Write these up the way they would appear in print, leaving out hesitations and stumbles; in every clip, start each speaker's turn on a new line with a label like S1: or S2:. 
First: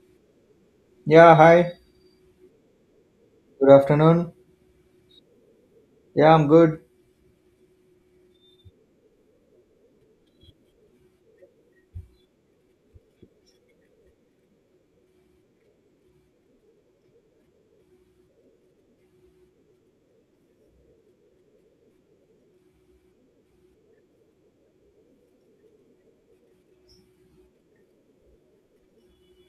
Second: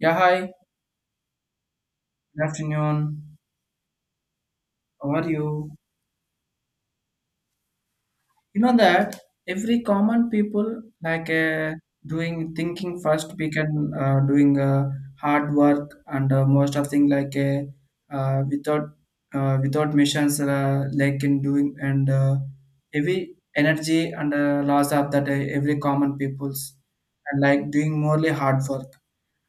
S1: Yeah, hi.
S2: Yeah, hi.
S1: Good afternoon.
S2: Good afternoon.
S1: How are you?
S2: Yeah, I'm good.
S1: You know that every common people like doing thinking first we can doing hard work and most of thing like without without missions like in doing and every energy and loss of that every common peoples and like doing morely hard work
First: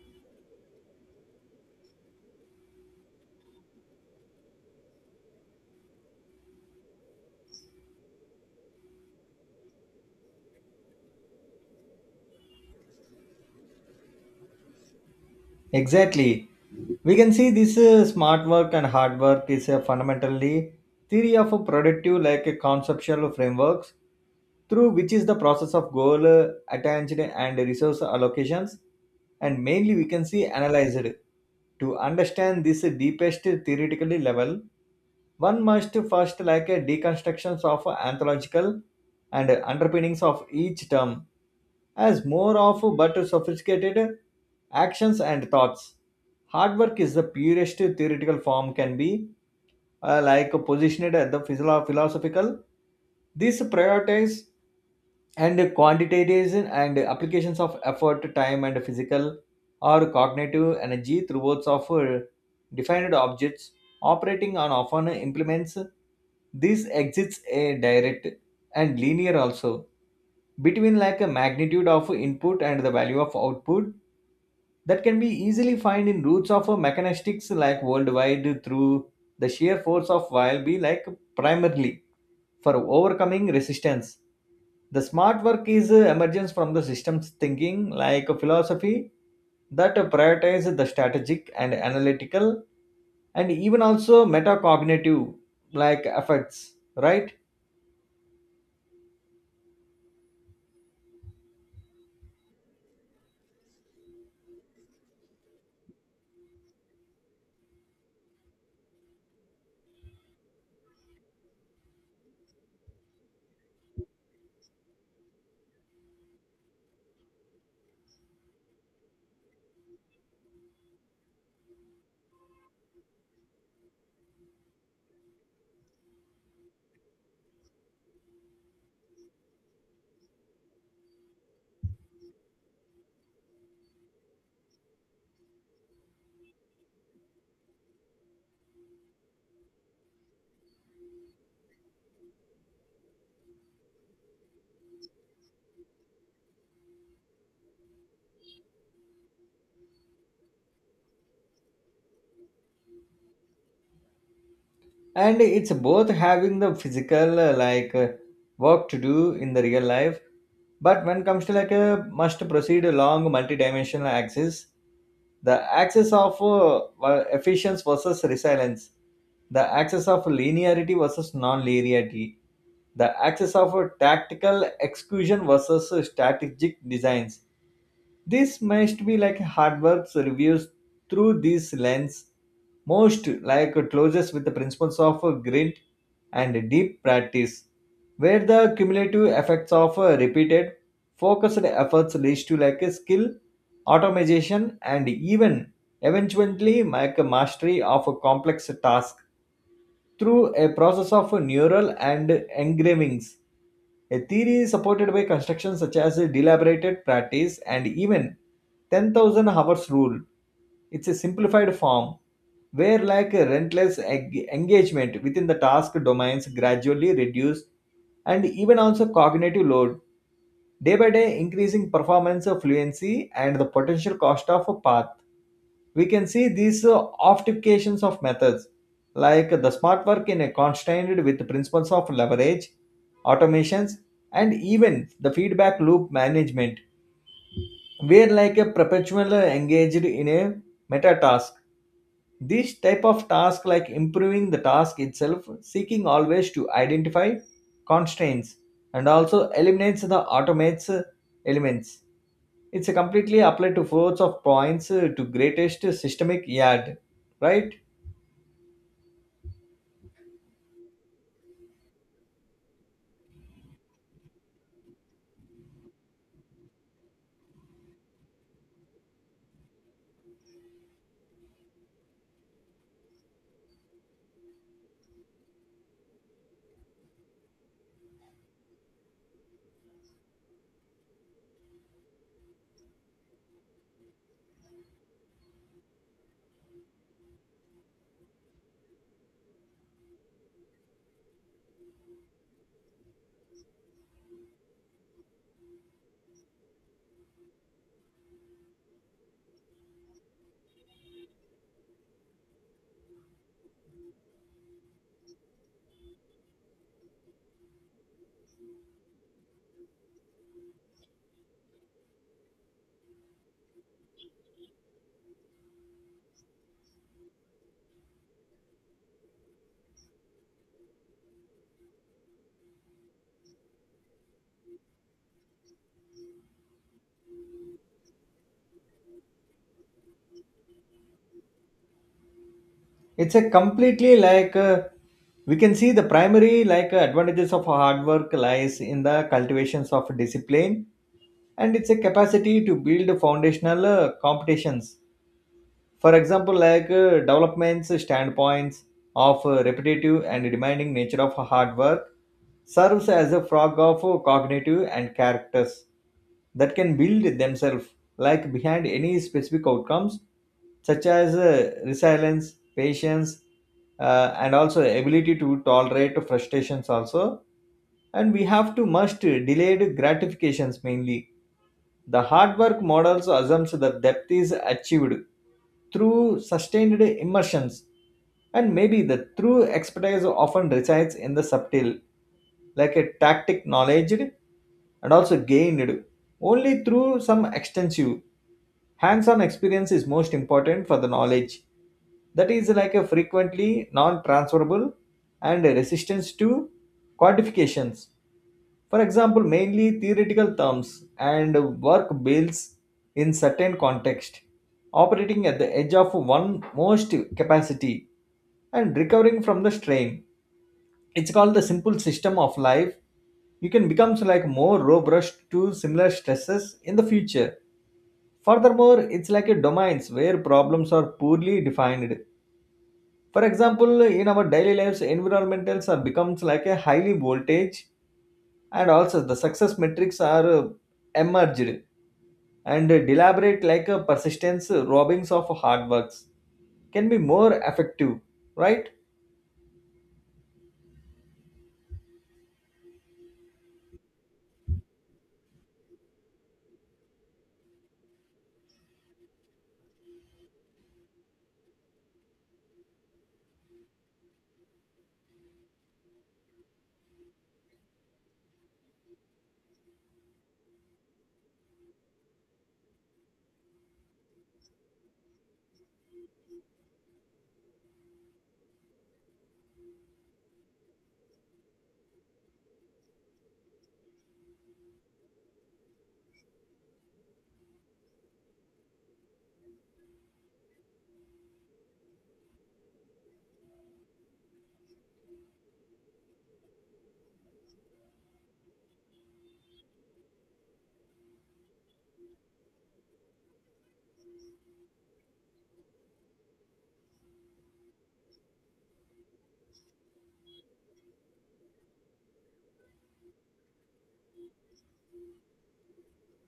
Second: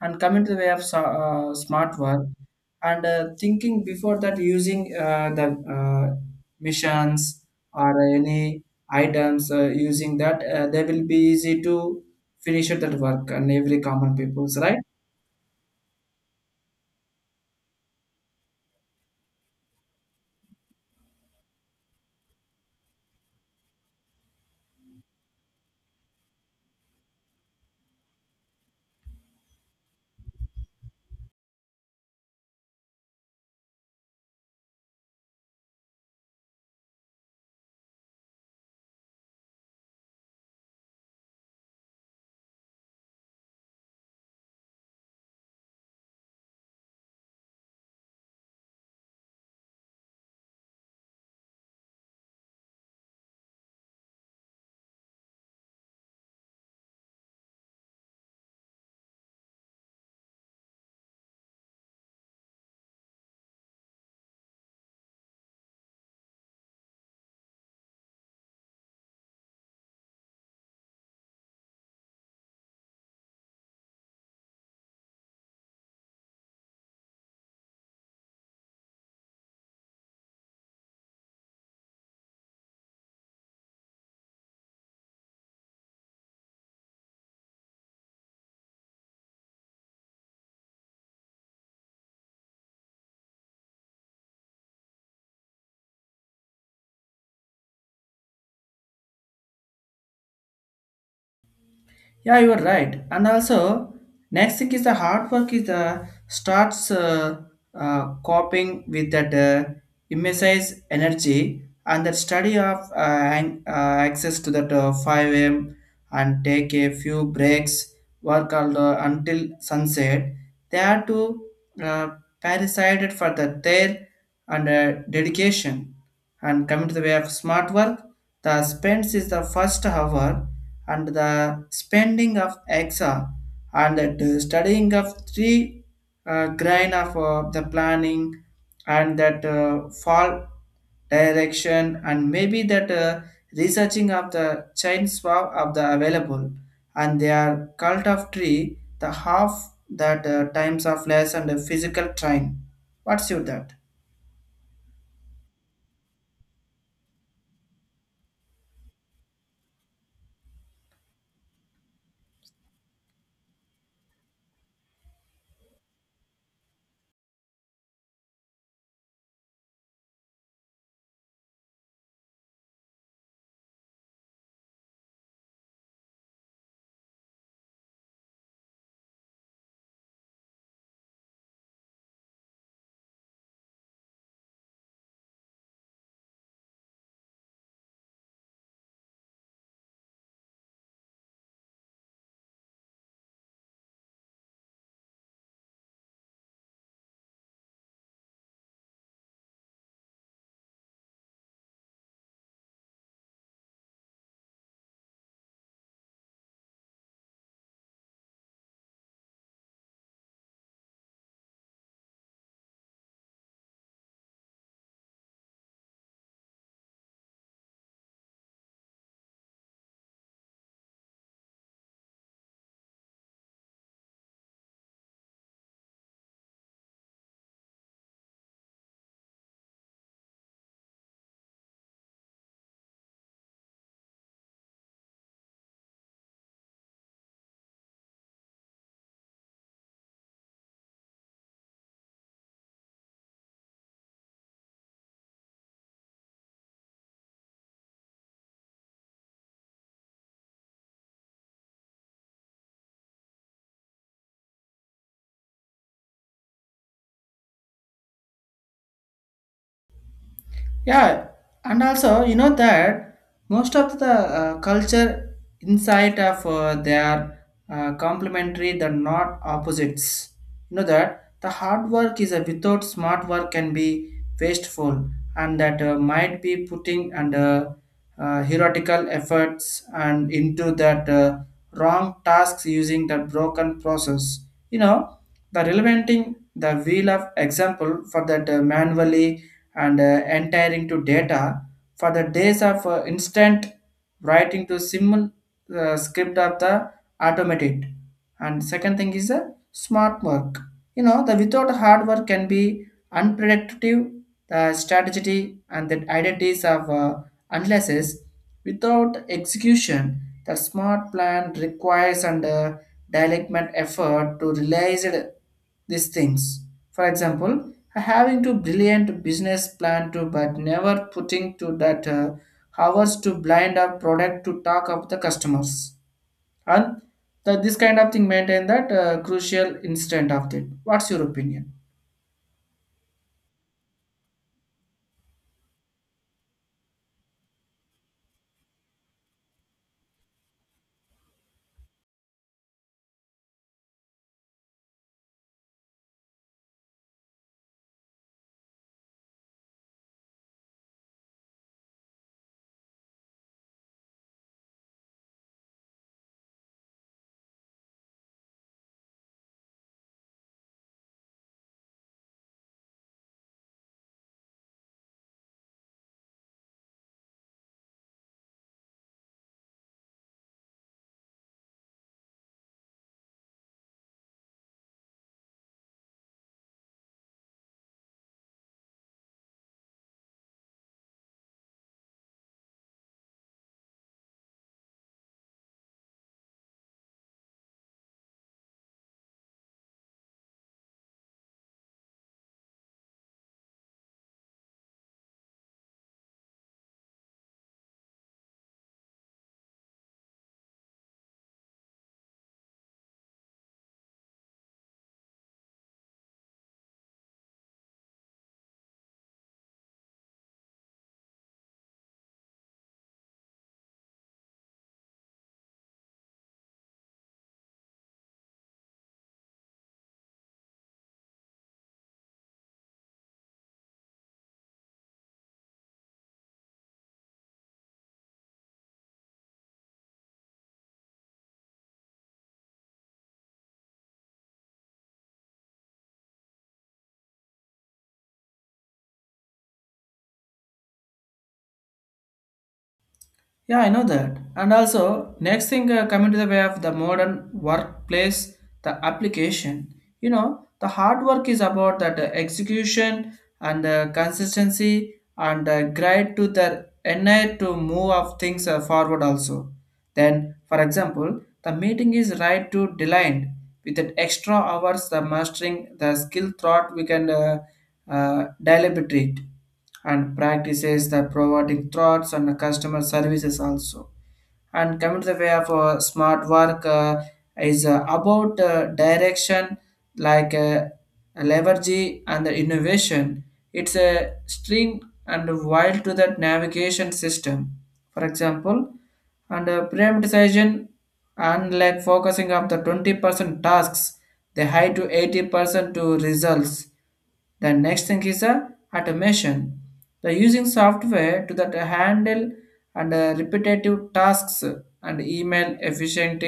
S1: and coming to the way of smart work and thinking before that using the uh, missions or any items using that they will be easy to finish that work and every common people's right.
S2: Exactly. We can see this smart work and hard work is a fundamentally theory of a productive like a conceptual frameworks through which is the process of goal attention and resource allocations. And mainly we can see analyzed to understand this deepest theoretical level. One must first like a deconstructions of anthological and underpinnings of each term as more of but sophisticated actions and thoughts. Hard work is the purest theoretical form can be like positioned at the physio- philosophical. This prioritizes and quantitization and applications of effort time and physical or cognitive energy towards of defined objects operating on often implements. This exists a direct and linear also between like a magnitude of input and the value of output that can be easily find in roots of a mechanistics like worldwide through the sheer force of while be like primarily for overcoming resistance. The smart work is emergence from the systems thinking, like a philosophy that prioritizes the strategic and analytical and even also metacognitive like effects, right?
S1: Yeah, you are right. And also, next thing is the hard work is the starts coping with that emphasize energy and the study of ang- uh, access to that 5 a.m. and take a few breaks, work all, until sunset. They are to uh, parasited for the their and dedication and coming to the way of smart work. The spends is the first hour and the spending of exa and the studying of three grain of the planning and that fall direction and maybe that researching of the chain swap of the available and their cult of tree the half that times of less and the physical train, what's your that?
S2: And it's both having the physical work to do in the real life, but when comes to like a must proceed along multi-dimensional axis, the axis of well, efficiency versus resilience, the axis of linearity versus non-linearity, the axis of tactical execution versus strategic designs. This must be like hard works reviews through this lens, most like closes with the principles of grit and deep practice, where the cumulative effects of repeated, focused efforts leads to like a skill, automation, and even eventually like a mastery of a complex task through a process of neural and engravings. A theory is supported by constructions such as deliberated practice and even 10,000 hours rule. It's a simplified form where like a relentless engagement within the task domains gradually reduce and even also cognitive load day by day increasing performance fluency and the potential cost of a path. We can see these optimizations of methods like the smart work in a constrained with principles of leverage automations and even the feedback loop management. We're like a perpetual engaged in a meta task, this type of task like improving the task itself seeking always to identify constraints and also eliminates the automates elements. It's a completely applied to flows of points to greatest systemic yard, right?
S1: Yeah, and also you know that most of the culture inside of their complementary, they're not opposites. You know that the hard work is a without smart work can be wasteful, and that might be putting and heretical efforts and into that wrong tasks using that broken process. You know, the relevanting the wheel of example for that manually and entering to data for the days of instant writing to simple script of the automated. And second thing is a smart work, you know, the without hard work can be unpredictable, the strategy and the identities of unless is without execution. The smart plan requires and development effort to realize it- these things. For example, having to brilliant business plan to but never putting to that hours to blind up product to talk up the customers, and the, this kind of thing maintain that crucial instant of it. What's your opinion?
S2: It's a completely we can see the primary advantages of hard work lies in the cultivations of discipline and it's a capacity to build foundational competitions. For example, developments, standpoints of repetitive and demanding nature of hard work serves as a frog of cognitive and characters that can build themselves like behind any specific outcomes, such as resilience patience, and also ability to tolerate frustrations also, and we have to must delayed gratifications. Mainly the hard work model assumes that depth is achieved through sustained immersions, and maybe the true expertise often resides in the subtle, like a tactic knowledge and also gained only through some extensive hands-on experience is most important for the knowledge that is like a frequently non-transferable and a resistance to quantifications. For example, mainly theoretical terms and work bills in certain context, operating at the edge of one most capacity and recovering from the strain. It's called the simple system of life. You can become like more robust to similar stresses in the future. Furthermore, it's like a domains where problems are poorly defined. For example, in our daily lives, environmentals are becomes like a highly voltage and also the success metrics are emerged and deliberate like a persistence robbings of hard works can be more effective, right?
S1: Yeah, I know that. And also, next thing coming to the way of the modern workplace, the application. You know, the hard work is about that execution and consistency and guide to the NI to move of things forward also. Then, for example, the meeting is right to delined with that extra hours the mastering the skill thought we can deliberate and practices the providing thoughts and customer services also. And coming to the way of smart work is about direction, like leverage and the innovation. It's a string and wild to that navigation system, for example, and prioritization and like focusing of the 20% tasks, they high to 80% to results. The next thing is a automation. The using software to that handle and repetitive tasks and email efficient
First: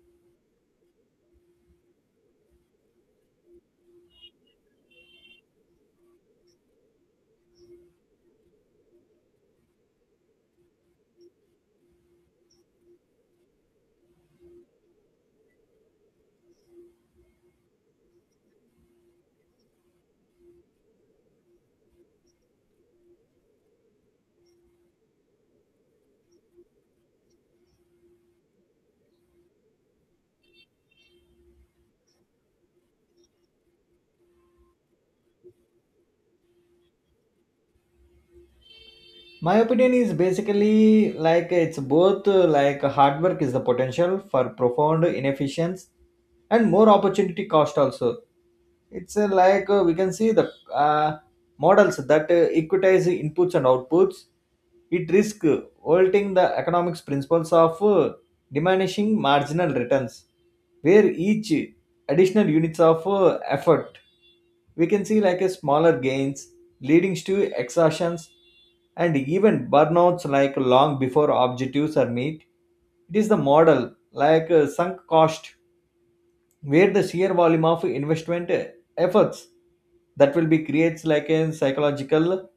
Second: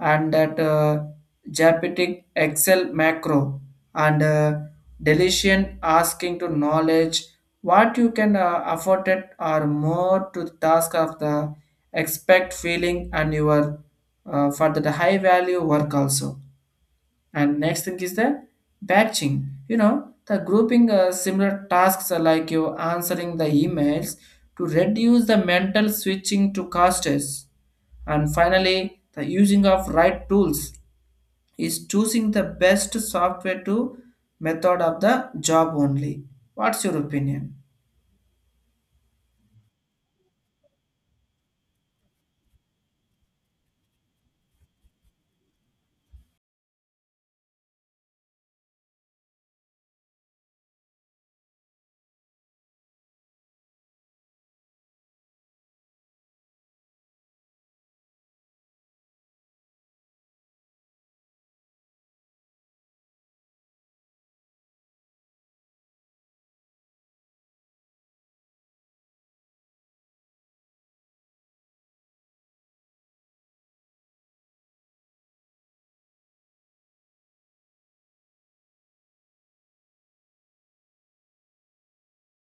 S1: and that Japetic Excel macro and deletion asking to knowledge what you can afford it or more to the task of the expect feeling and your for the high value work also. And next thing is the batching. You know, the grouping similar tasks are like you answering the emails to reduce the mental switching to castes. And finally, the using of right tools is choosing the best software to method of the job only. What's your opinion?
S2: My opinion is basically like it's both like hard work is the potential for profound inefficiency and more opportunity cost also. It's we can see the models that equitize inputs and outputs. It risk halting the economics principles of diminishing marginal returns where each additional units of effort we can see like a smaller gains leading to exhaustions and even burnouts like long before objectives are met. It is the model like sunk cost where the sheer volume of investment efforts that will be creates like a psychological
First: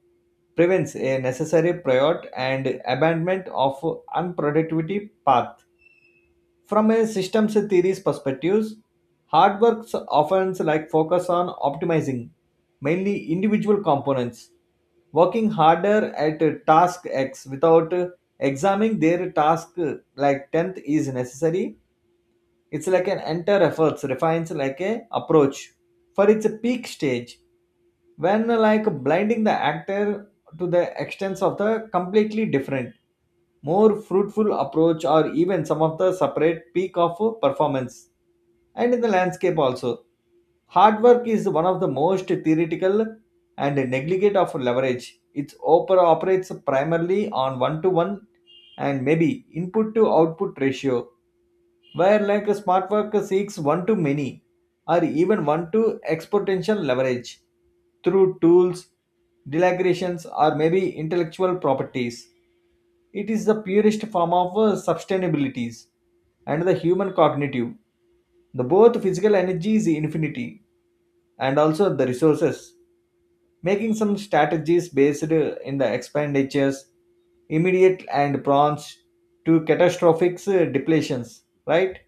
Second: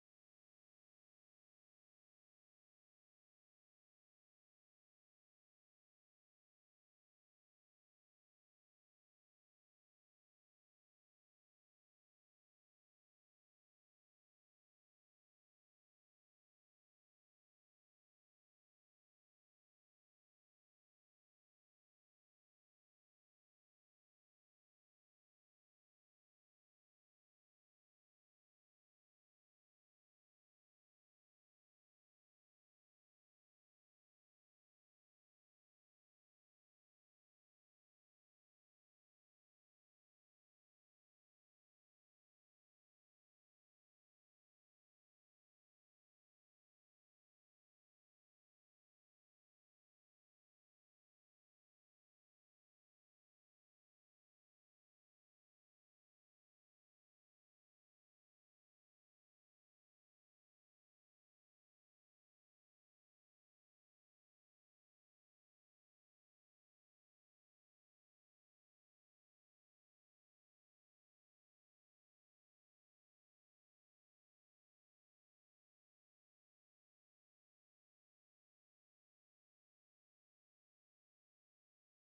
S2: prevents a necessary prior and abandonment of unproductivity path. From a systems theories perspectives, hard works often like focus on optimizing mainly individual components, working harder at task X without examining their task like 10th is necessary. It's like an entire efforts refines like a approach for its peak stage when like blinding the actor to the extents of the completely different more fruitful approach or even some of the separate peak of performance and in the landscape also. Hard work is one of the most theoretical and negligent of leverage. Its operates primarily on one to one and maybe input to output ratio, where like a smart work seeks one to many or even one to exponential leverage through tools delegations or maybe intellectual properties. It is the purest form of sustainabilities and the human cognitive. The both physical energy is infinity and also the resources. Making some strategies based in the expenditures, immediate and prawns to catastrophic depletions, right?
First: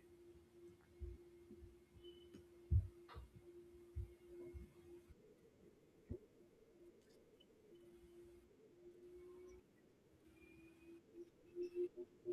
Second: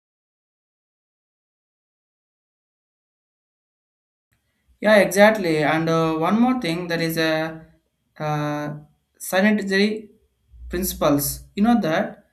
S1: Yeah, exactly. And one more thing, there is a uh, sanitary principles. You know that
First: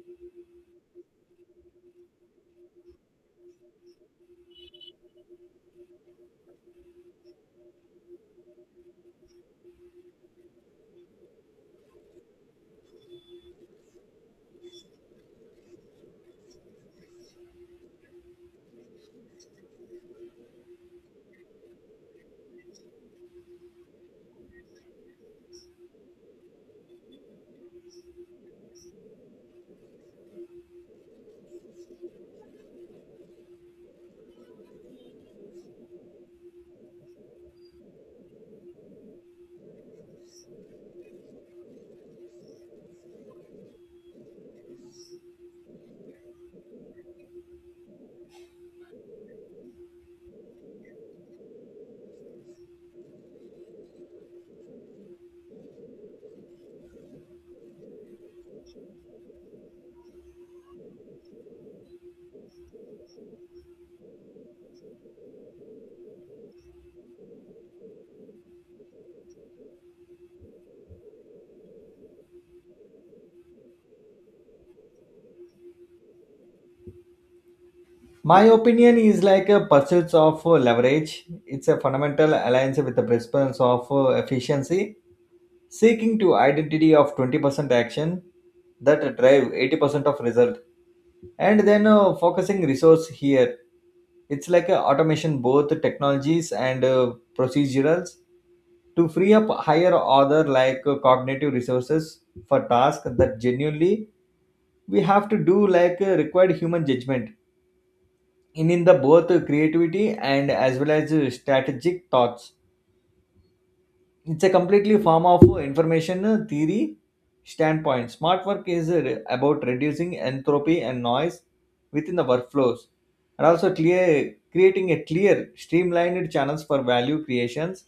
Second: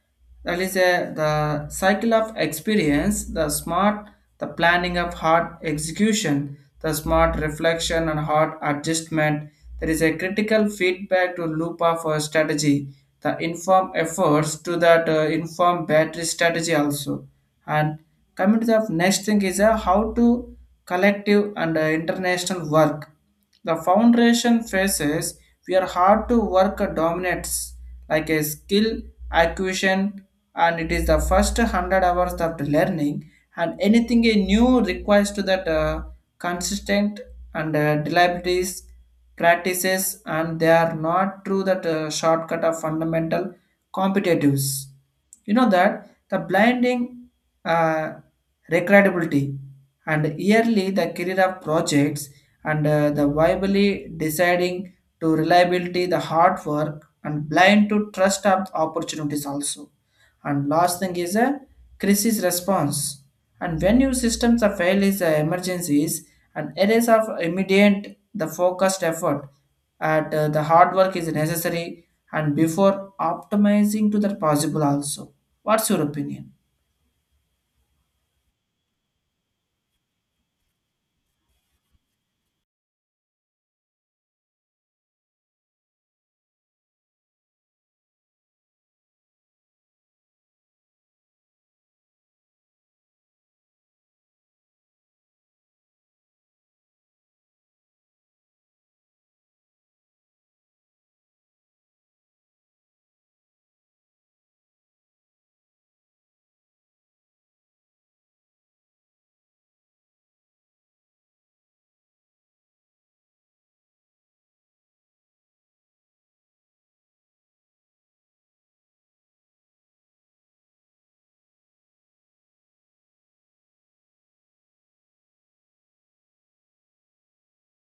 S1: that is a the cycle of experience, the smart, the planning of hard execution, the smart reflection and hard adjustment. There is a critical feedback to loop of a strategy, the inform efforts to that inform battery strategy also. And coming to the next thing is how to collective and international work. The foundation faces where hard to work dominates like a skill acquisition, and it is the first 100 hours of the learning and anything a new requires to that consistent and reliabilities practices, and they are not through that shortcut of fundamental competitives. You know that the blinding uh, recreatability and yearly the career of projects and the viably deciding to reliability the hard work and blind to trust of opportunities also. And last thing is a crisis response, and when your systems are fail is emergencies and areas of immediate the focused effort at the hard work is necessary and before optimizing to the possible also. What's your opinion?
S2: My opinion is like a pursuit of leverage. It's a fundamental alliance with the principles of efficiency seeking to identity of 20% action that drive 80% of result and then focusing resource here. It's like a automation both technologies and procedurals to free up higher order cognitive resources for tasks that genuinely we have to do required human judgment in the both creativity and as well as strategic thoughts. It's a completely form of information theory standpoint. Smart work is about reducing entropy and noise within the workflows and also clear creating a clear streamlined channels for value creations.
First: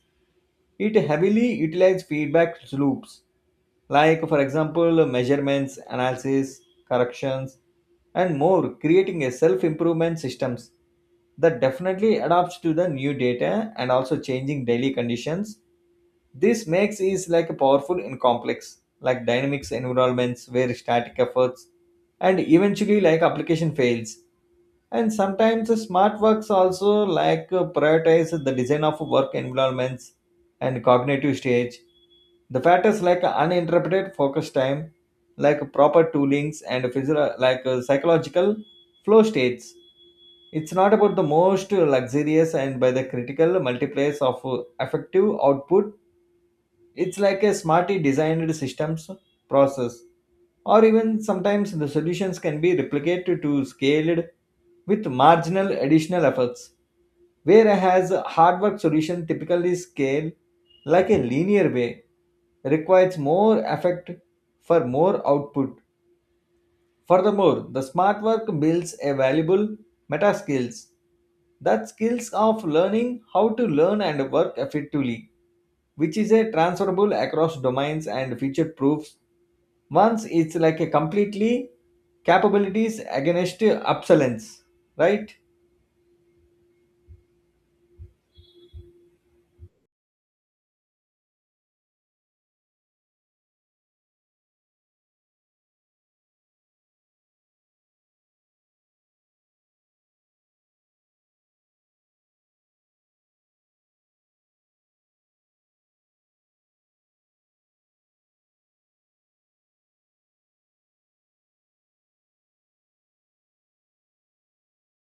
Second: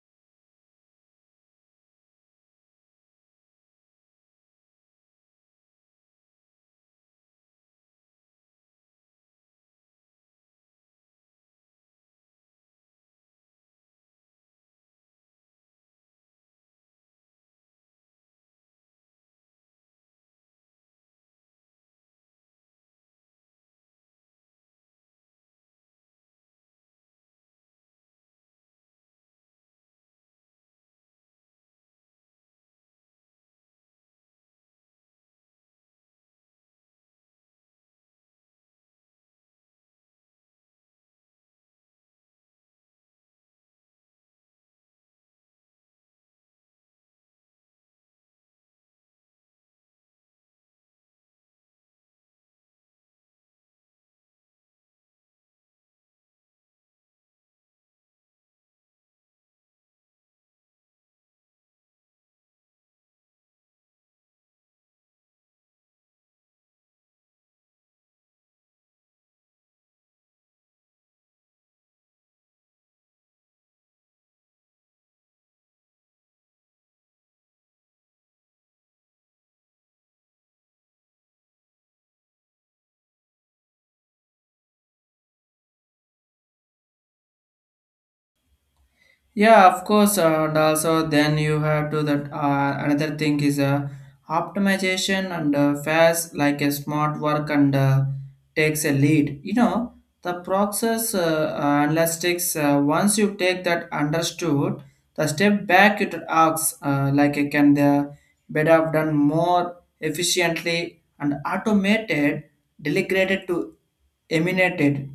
S2: It heavily utilizes feedback loops, like for example measurements analysis corrections, and more creating a self improvement systems that definitely adapts to the new data and also changing daily conditions. This makes is like a powerful in complex, like dynamics environments where static efforts and eventually like application fails. And sometimes the smart works also like prioritize the design of work environments and cognitive stage. The factors like uninterrupted focus time, like proper toolings and psychological flow states. It's not about the most luxurious and by the critical multipliers of effective output. It's like a smartly designed systems, process, or even sometimes the solutions can be replicated to scaled with marginal additional efforts. Whereas a hard work solution typically scale like a linear way, requires more effort for more output. Furthermore, the smart work builds a valuable meta skills, that skills of learning how to learn and work effectively, which is a transferable across domains and future proofs. Once it's like a completely capabilities against obsolescence, right?
S1: Yeah, of course, and also then you have to that another thing is optimization and fast like a smart work and takes a lead. You know the process analytics. Once you take that understood, the step back it asks like can the better have done more efficiently and automated, delegated to eliminated.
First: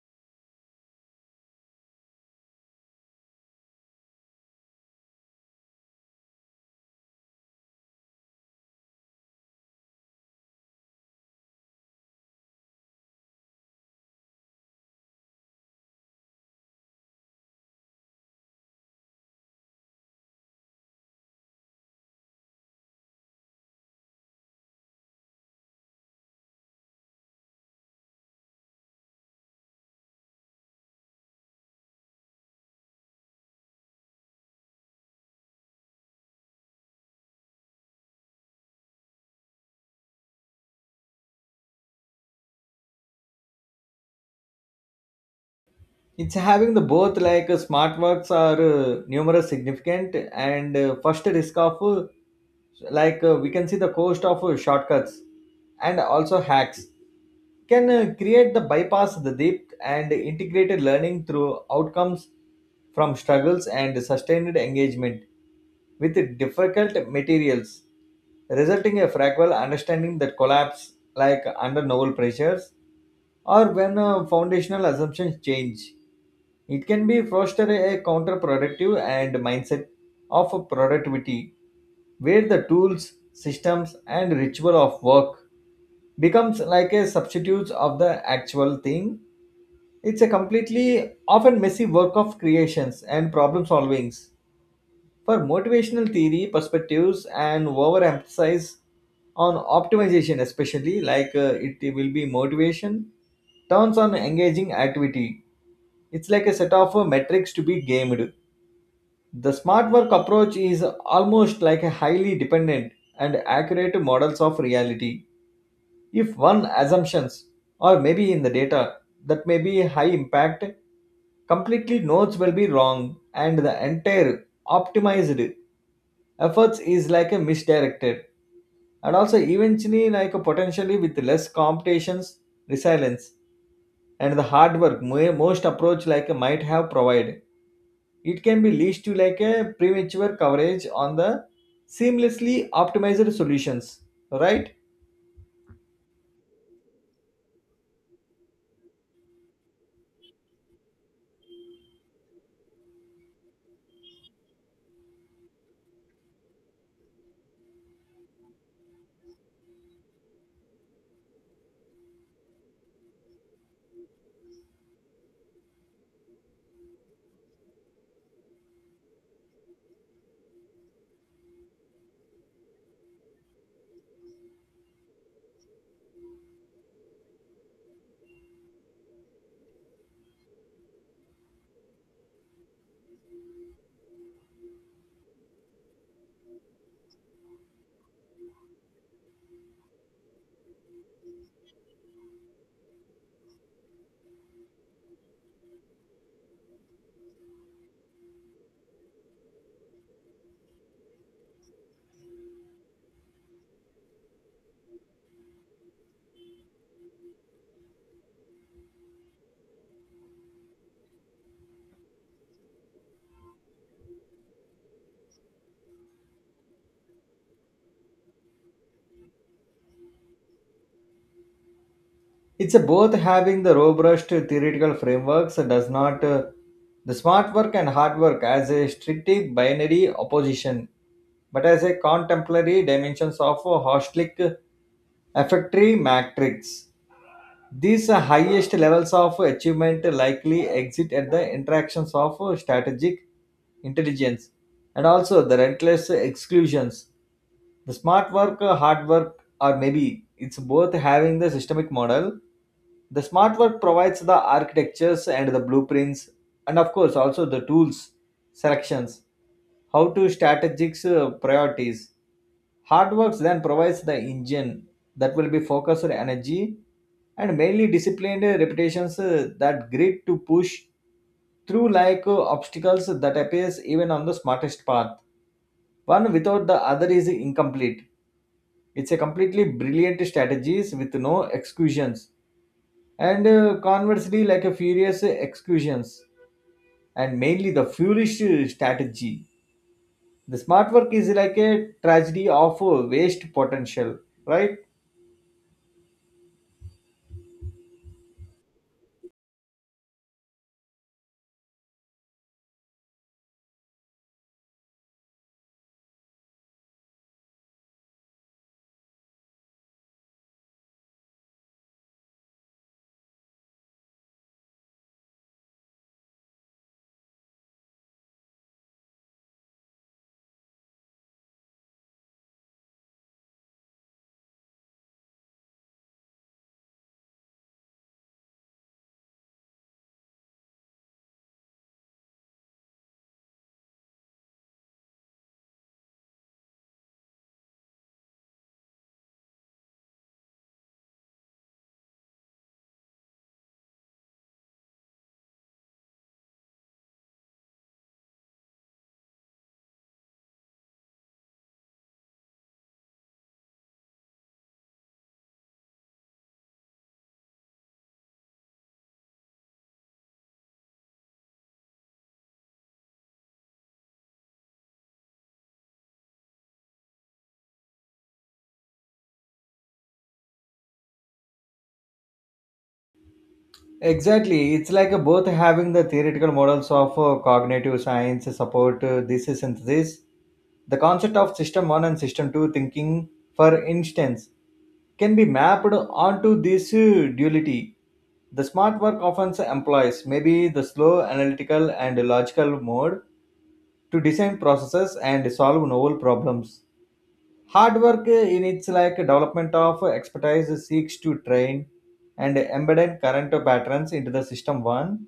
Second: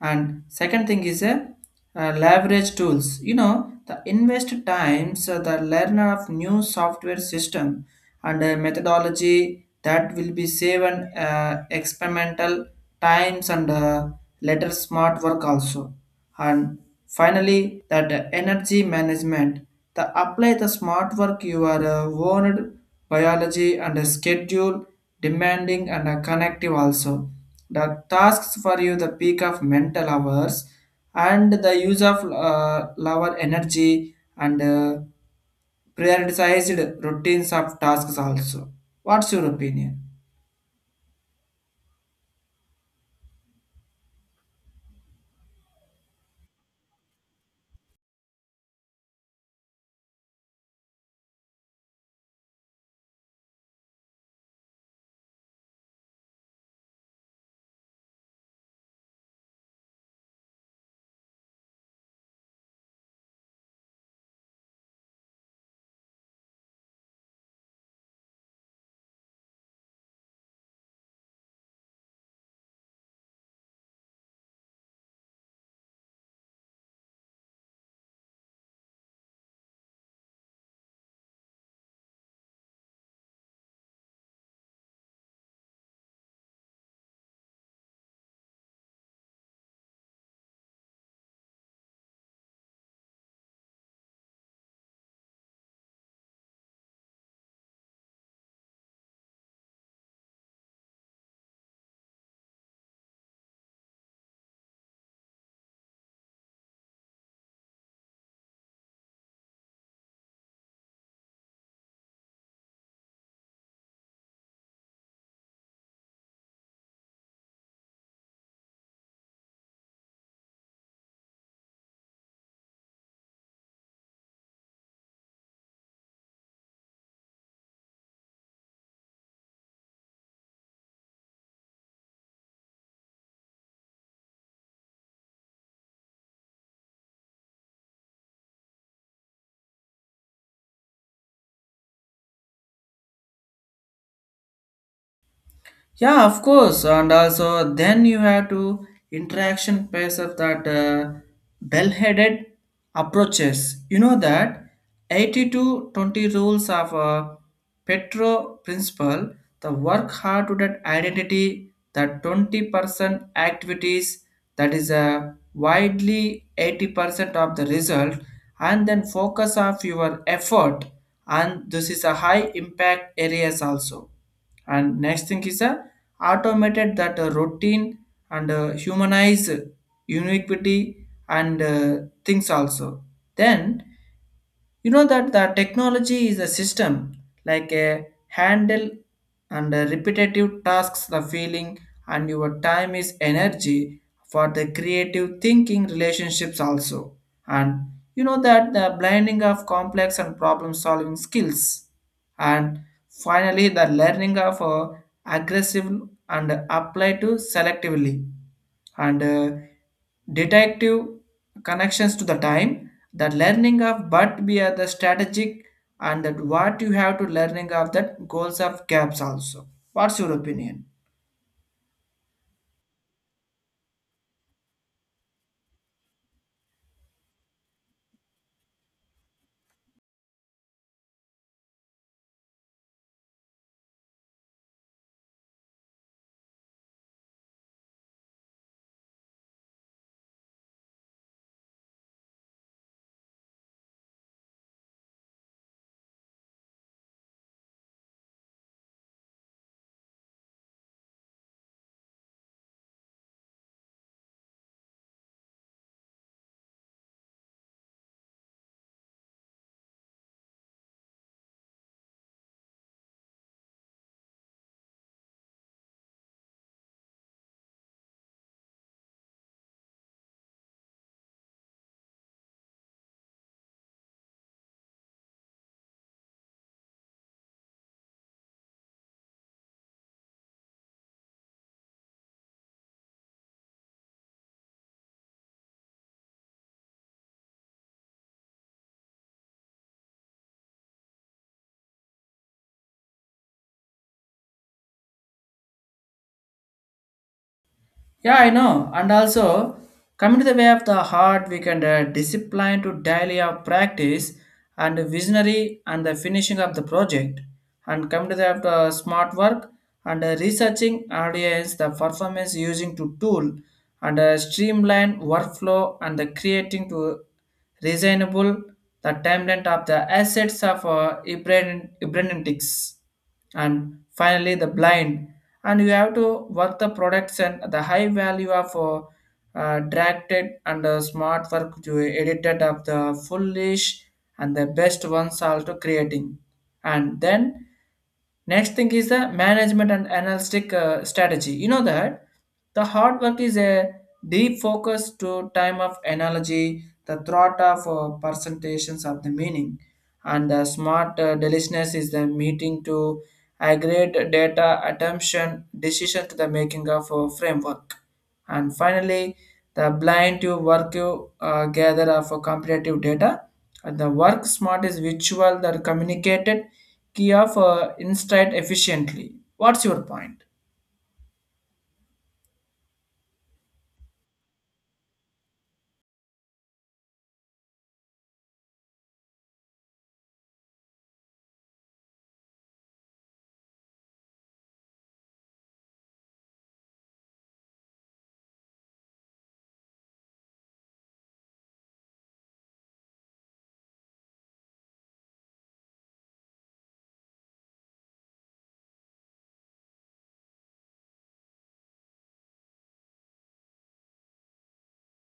S1: And second thing is a leverage tools. You know, the invest times the learner of new software system and methodology that will be saved experimental times and later smart work also. And finally, that energy management. The apply the smart work you are owned biology and a schedule demanding and a connective also. The tasks for you the peak of mental hours and the use of lower energy and prioritized routines of tasks also. What's your opinion?
S2: It's having the both smart works are numerous significant and first risk of we can see the cost of shortcuts and also hacks can create the bypass the depth and integrated learning through outcomes from struggles and sustained engagement with difficult materials resulting a fractal understanding that collapse like under novel pressures or when foundational assumptions change. It can be foster a counterproductive and mindset of productivity where the tools, systems and ritual of work becomes like a substitute of the actual thing. It's a completely often messy work of creations and problem solvings. For motivational theory perspectives and overemphasize on optimization, especially it will be motivation turns on engaging activity. It's like a set of metrics to be gamed. The smart work approach is almost like a highly dependent and accurate models of reality. If one assumptions or maybe in the data that may be high impact, completely notes will be wrong and the entire optimized efforts is like a misdirected and also eventually like a potentially with less competitions resilience, and the hard work most approach like a might have provided it can be leads to like a premature coverage on the seamlessly optimized solutions, right?
S1: Yeah, of course. And also, then you have to interaction pace of that bell-headed approaches. You know that eighty-two twenty rules of Petro principle, the work hard to that identity, that 20% activities that is a widely 80% of the result, and then focus of your effort and this is a high impact areas also. And next thing is a automated that routine and humanize uniquity and things also. Then you know that the technology is a system like a handle and repetitive tasks the feeling and your time is energy for the creative thinking relationships also. And you know that the blending of complex and problem solving skills, and finally the learning of aggressive and apply to selectively and detective connections to the time the learning of but be at the strategic and that what you have to learning of that goals of gaps also. What's your opinion?
S2: It's a both having the robust theoretical frameworks does not the smart work and hard work as a strictly binary opposition but as a contemporary dimensions of a holistic effectory matrix. These highest levels of achievement likely exist at the interactions of strategic intelligence and also the relentless exclusions. The smart work, hard work, or maybe it's both having the systemic model. The smart work provides the architectures and the blueprints, and of course, also the tools, selections, how to strategics priorities. Hard works then provides the engine that will be focused energy and mainly disciplined repetitions, that grit to push through like obstacles that appears even on the smartest path. One without the other is incomplete. It's a completely brilliant strategies with no excuses, and conversely like a furious excuses and mainly the foolish strategy. The smart work is like a tragedy of waste potential, right?
S1: Yeah, I know. And also, coming to the way of the heart, we can discipline to daily of practice and visionary and the finishing of the project. And come to the of the smart work and researching audience, the performance using to tool and streamline workflow and the creating to reasonable the timeline of the assets of Ibranitics. And finally the blind, and you have to work the products and the high value of directed and smart work you edited of the foolish and the best ones also creating. And then next thing is the management and analytic strategy, you know that the hard work is a deep focus to time of analogy the thought of presentations of the meaning, and the smart deliciousness is the meeting to I data attention decision to the making of a framework. And finally, the blind to work you gather of a comparative data. And the work smart is visual that communicated key of insight efficiently. What's your point?
S2: Exactly. It's like both having the theoretical models of cognitive science support this synthesis. The concept of system 1 and system 2 thinking, for instance, can be mapped onto this duality. The smart work often employs maybe the slow analytical and logical mode to design processes and solve novel problems. Hard work, in its like development of expertise, seeks to train and embed current patterns into the system one.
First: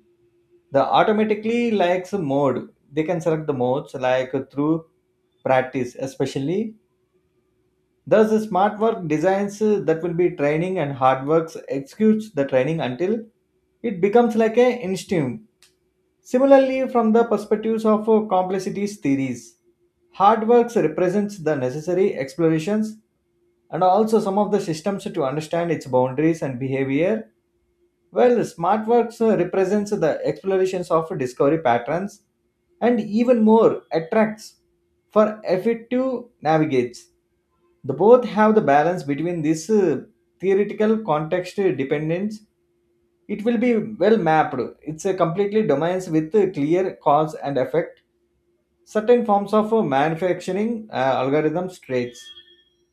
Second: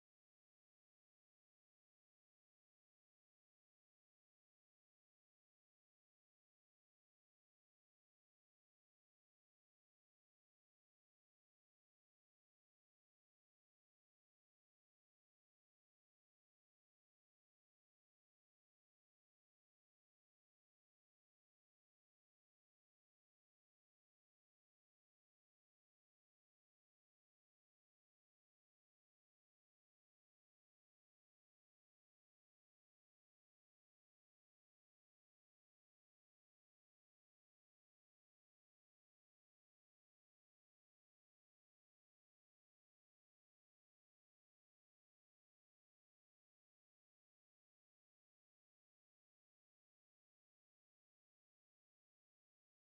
S2: The automatically likes mode. They can select the modes like through practice, especially. Thus, the smart work designs, that will be training, and hard works executes the training until it becomes like a instinct. Similarly, from the perspectives of complexities theories, hard works represents the necessary explorations and also some of the systems to understand its boundaries and behavior, while smart works represents the explorations of discovery patterns and even more attracts for effective navigates. The both have the balance between this theoretical context dependence. It will be well mapped. It's a completely domains with a clear cause and effect. Certain forms of manufacturing, algorithm traits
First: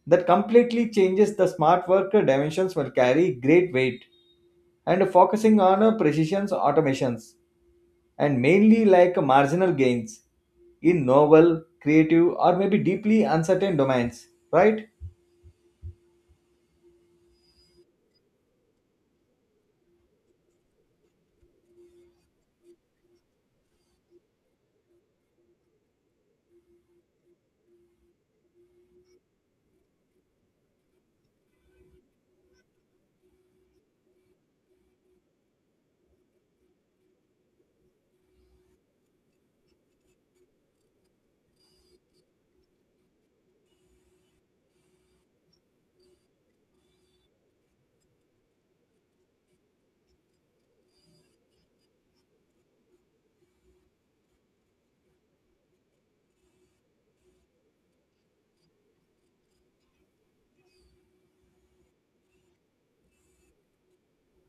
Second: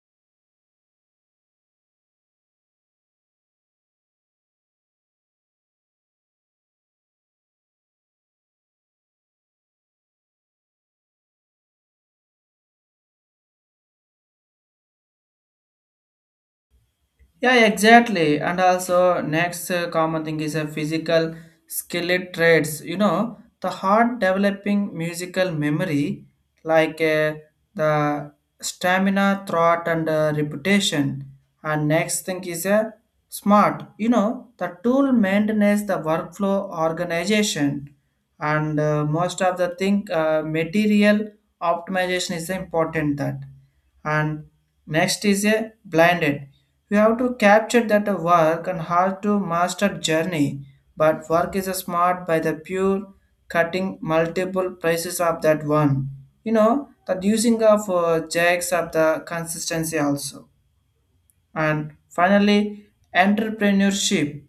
S2: that completely changes the smart worker dimensions will carry great weight and focusing on precision automations and mainly like marginal gains in novel, creative, or maybe deeply uncertain domains, right?
S1: Yeah, exactly. And also, next common thing is a physical skillet traits. You know, the heart developing musical memory, like the stamina, thought, and reputation. And next thing is a smart. You know, the tool maintenance, the workflow organization, and most of the thing material optimization is important that. And next is a blinded, we have to capture that work and hard to master journey. But work is smart by the pure cutting multiple prices of that one. You know that using of jacks of the consistency also. And finally entrepreneurship,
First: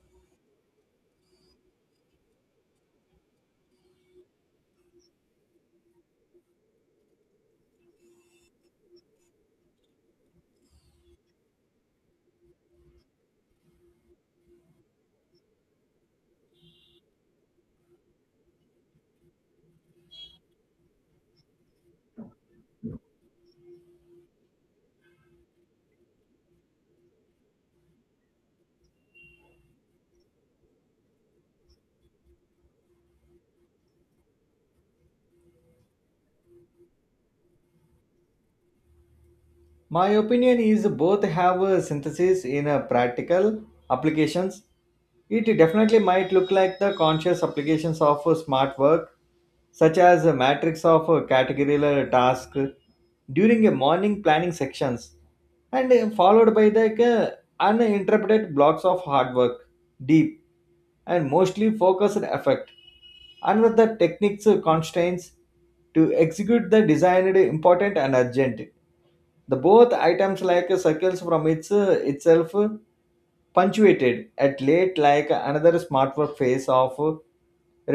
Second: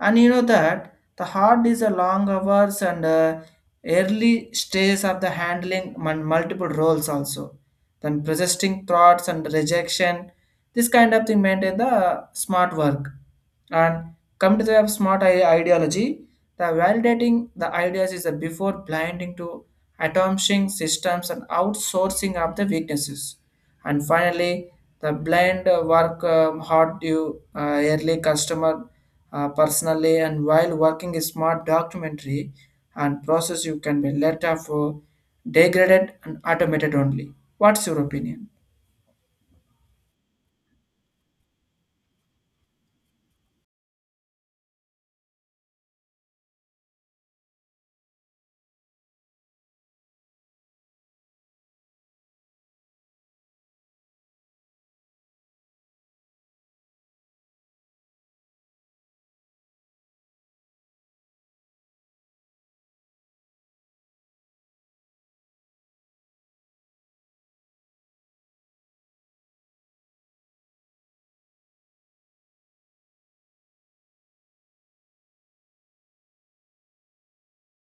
S1: and you know that the hard is a long hours and early stage of the handling multiple roles also. Then persisting thoughts and rejection, this kind of thing maintain the smart work. And come to the smart ideology, the validating the ideas is a before blinding to atomizing systems and outsourcing of the weaknesses. And finally, the blind work hard due early customer personally and while working a smart documentary and process you can be later for degraded and automated only. What's your opinion?
S2: My opinion is both have a synthesis in a practical applications. It definitely might look like the conscious applications of a smart work, such as a matrix of a categorical task during a morning planning sections, and followed by the uninterpreted blocks of hard work, deep and mostly focused effect, and with the techniques constraints to execute the designed important and urgent. The both items like circles from its itself, punctuated at late like another smartword phase of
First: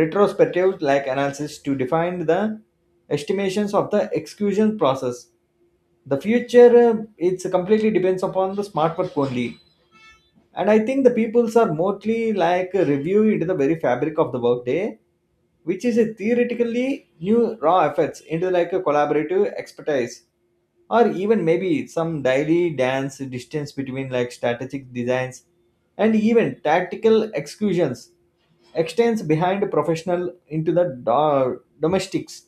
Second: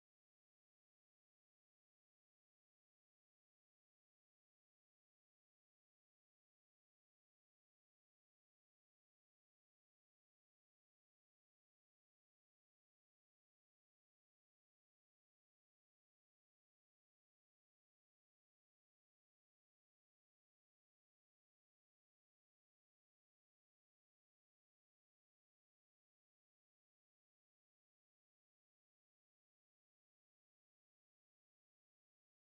S2: retrospective like analysis to define the estimations of the execution process. The future, it's completely depends upon the smartword only, and I think the peoples are mostly like review into the very fabric of the workday, which is a theoretically new raw efforts into like a collaborative expertise or even maybe some daily dance distance between like strategic designs and even tactical executions, extends behind professional into the domestics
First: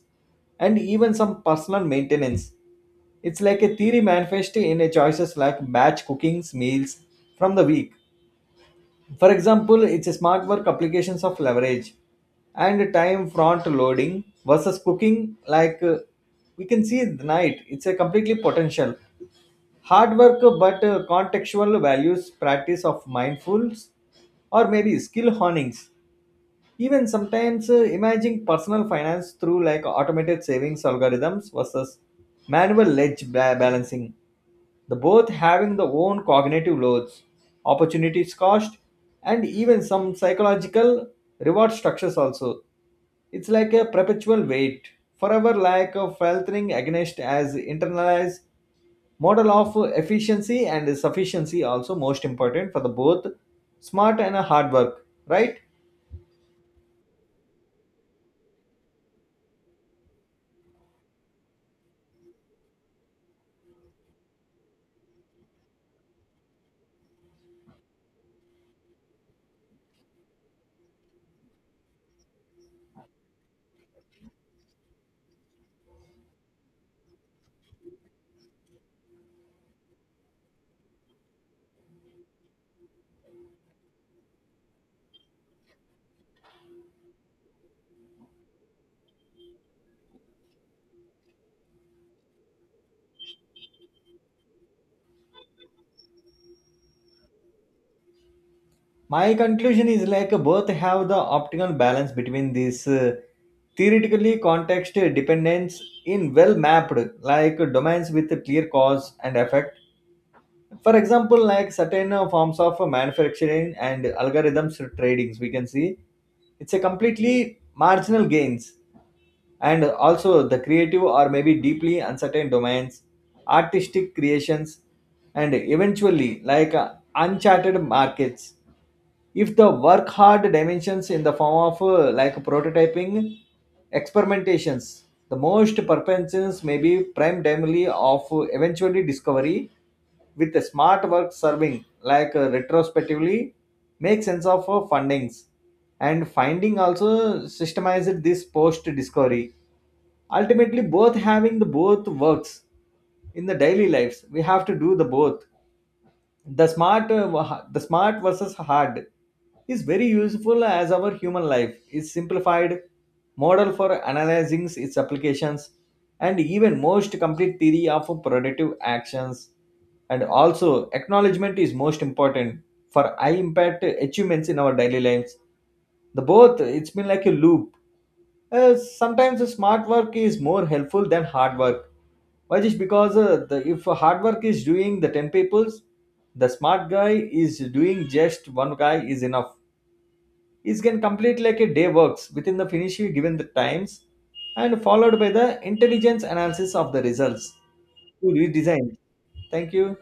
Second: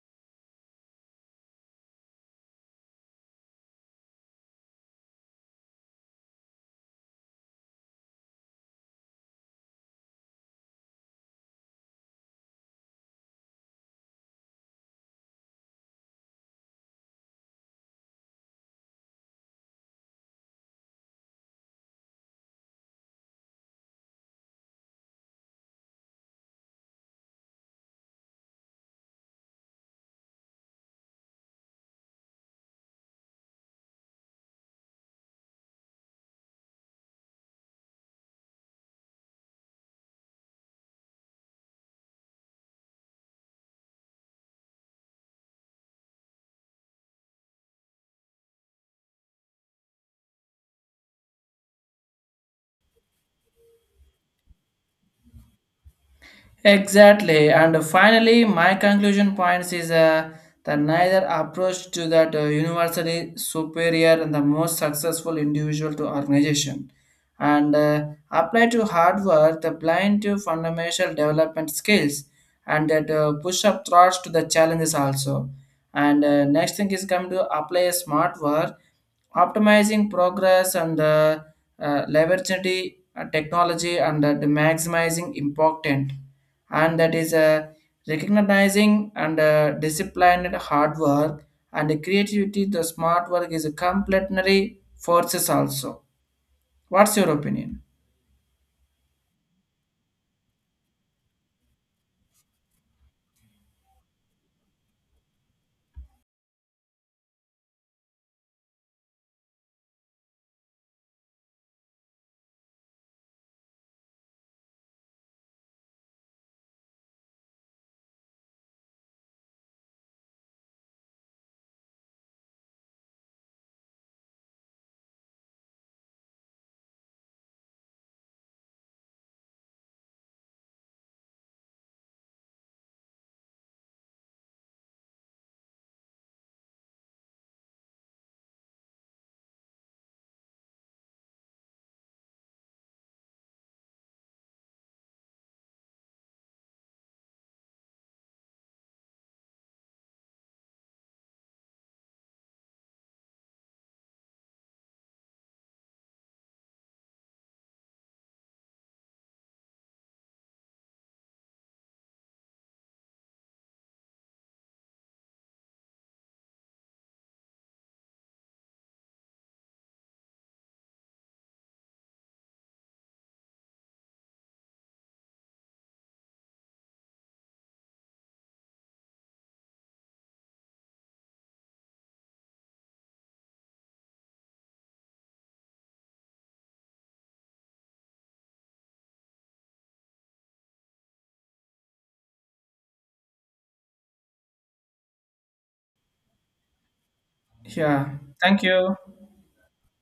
S2: and even some personal maintenance. It's like a theory manifest in a choices like batch cookings meals from the week. For example, it's a smart work applications of leverage and time front loading versus cooking like, we can see the night. It's a completely potential hard work, but contextual values practice of mindfulness or maybe skill honings. Even sometimes imaging personal finance through like automated savings algorithms versus manual balancing, the both having their own cognitive loads, opportunities cost, and even some psychological reward structures also. It's like a perpetual weight, forever like a filtering against as internalized model of efficiency and sufficiency, also most important for the both smart and hard work, right?
S1: Exactly, and finally, my conclusion points is that neither approach to that universally superior and the most successful individual to organization, and apply to hard work the blind to fundamental development skills, and that push up thoughts to the challenges also. And next thing is come to apply a smart work, optimizing progress and leveraging the, technology and the maximizing important and that is recognizing and disciplined hard work and the creativity the smart work is a complementary forces also. What's your opinion?
S2: My conclusion is like both have the optimal balance between this, theoretically context dependence in well mapped like domains with a clear cause and effect. For example, like certain forms of manufacturing and algorithms tradings, we can see it's a completely marginal gains. And also the creative or maybe deeply uncertain domains, artistic creations, and eventually like, uncharted markets, if the work hard dimensions in the form of, like prototyping experimentations, the most purposes may be prime dimly of eventually discovery, with the smart work serving like retrospectively make sense of fundings and finding also systemized this post discovery. Ultimately, both having the both works. In the daily lives, we have to do the both. The smart uh, the smart versus hard is very useful as our human life is simplified model for analyzing its applications and even most complete theory of productive actions. And also acknowledgement is most important for high impact achievements in our daily lives. The both it's been like a loop. Sometimes the smart work is more helpful than hard work. Why? Just because, if hard work is doing the 10 peoples, the smart guy is doing just one guy is enough. He can complete like a day works within the finish given the times, and followed by the intelligence analysis of the results
S1: Yeah,
S2: to
S1: thank you.
S2: redesign. Thank you.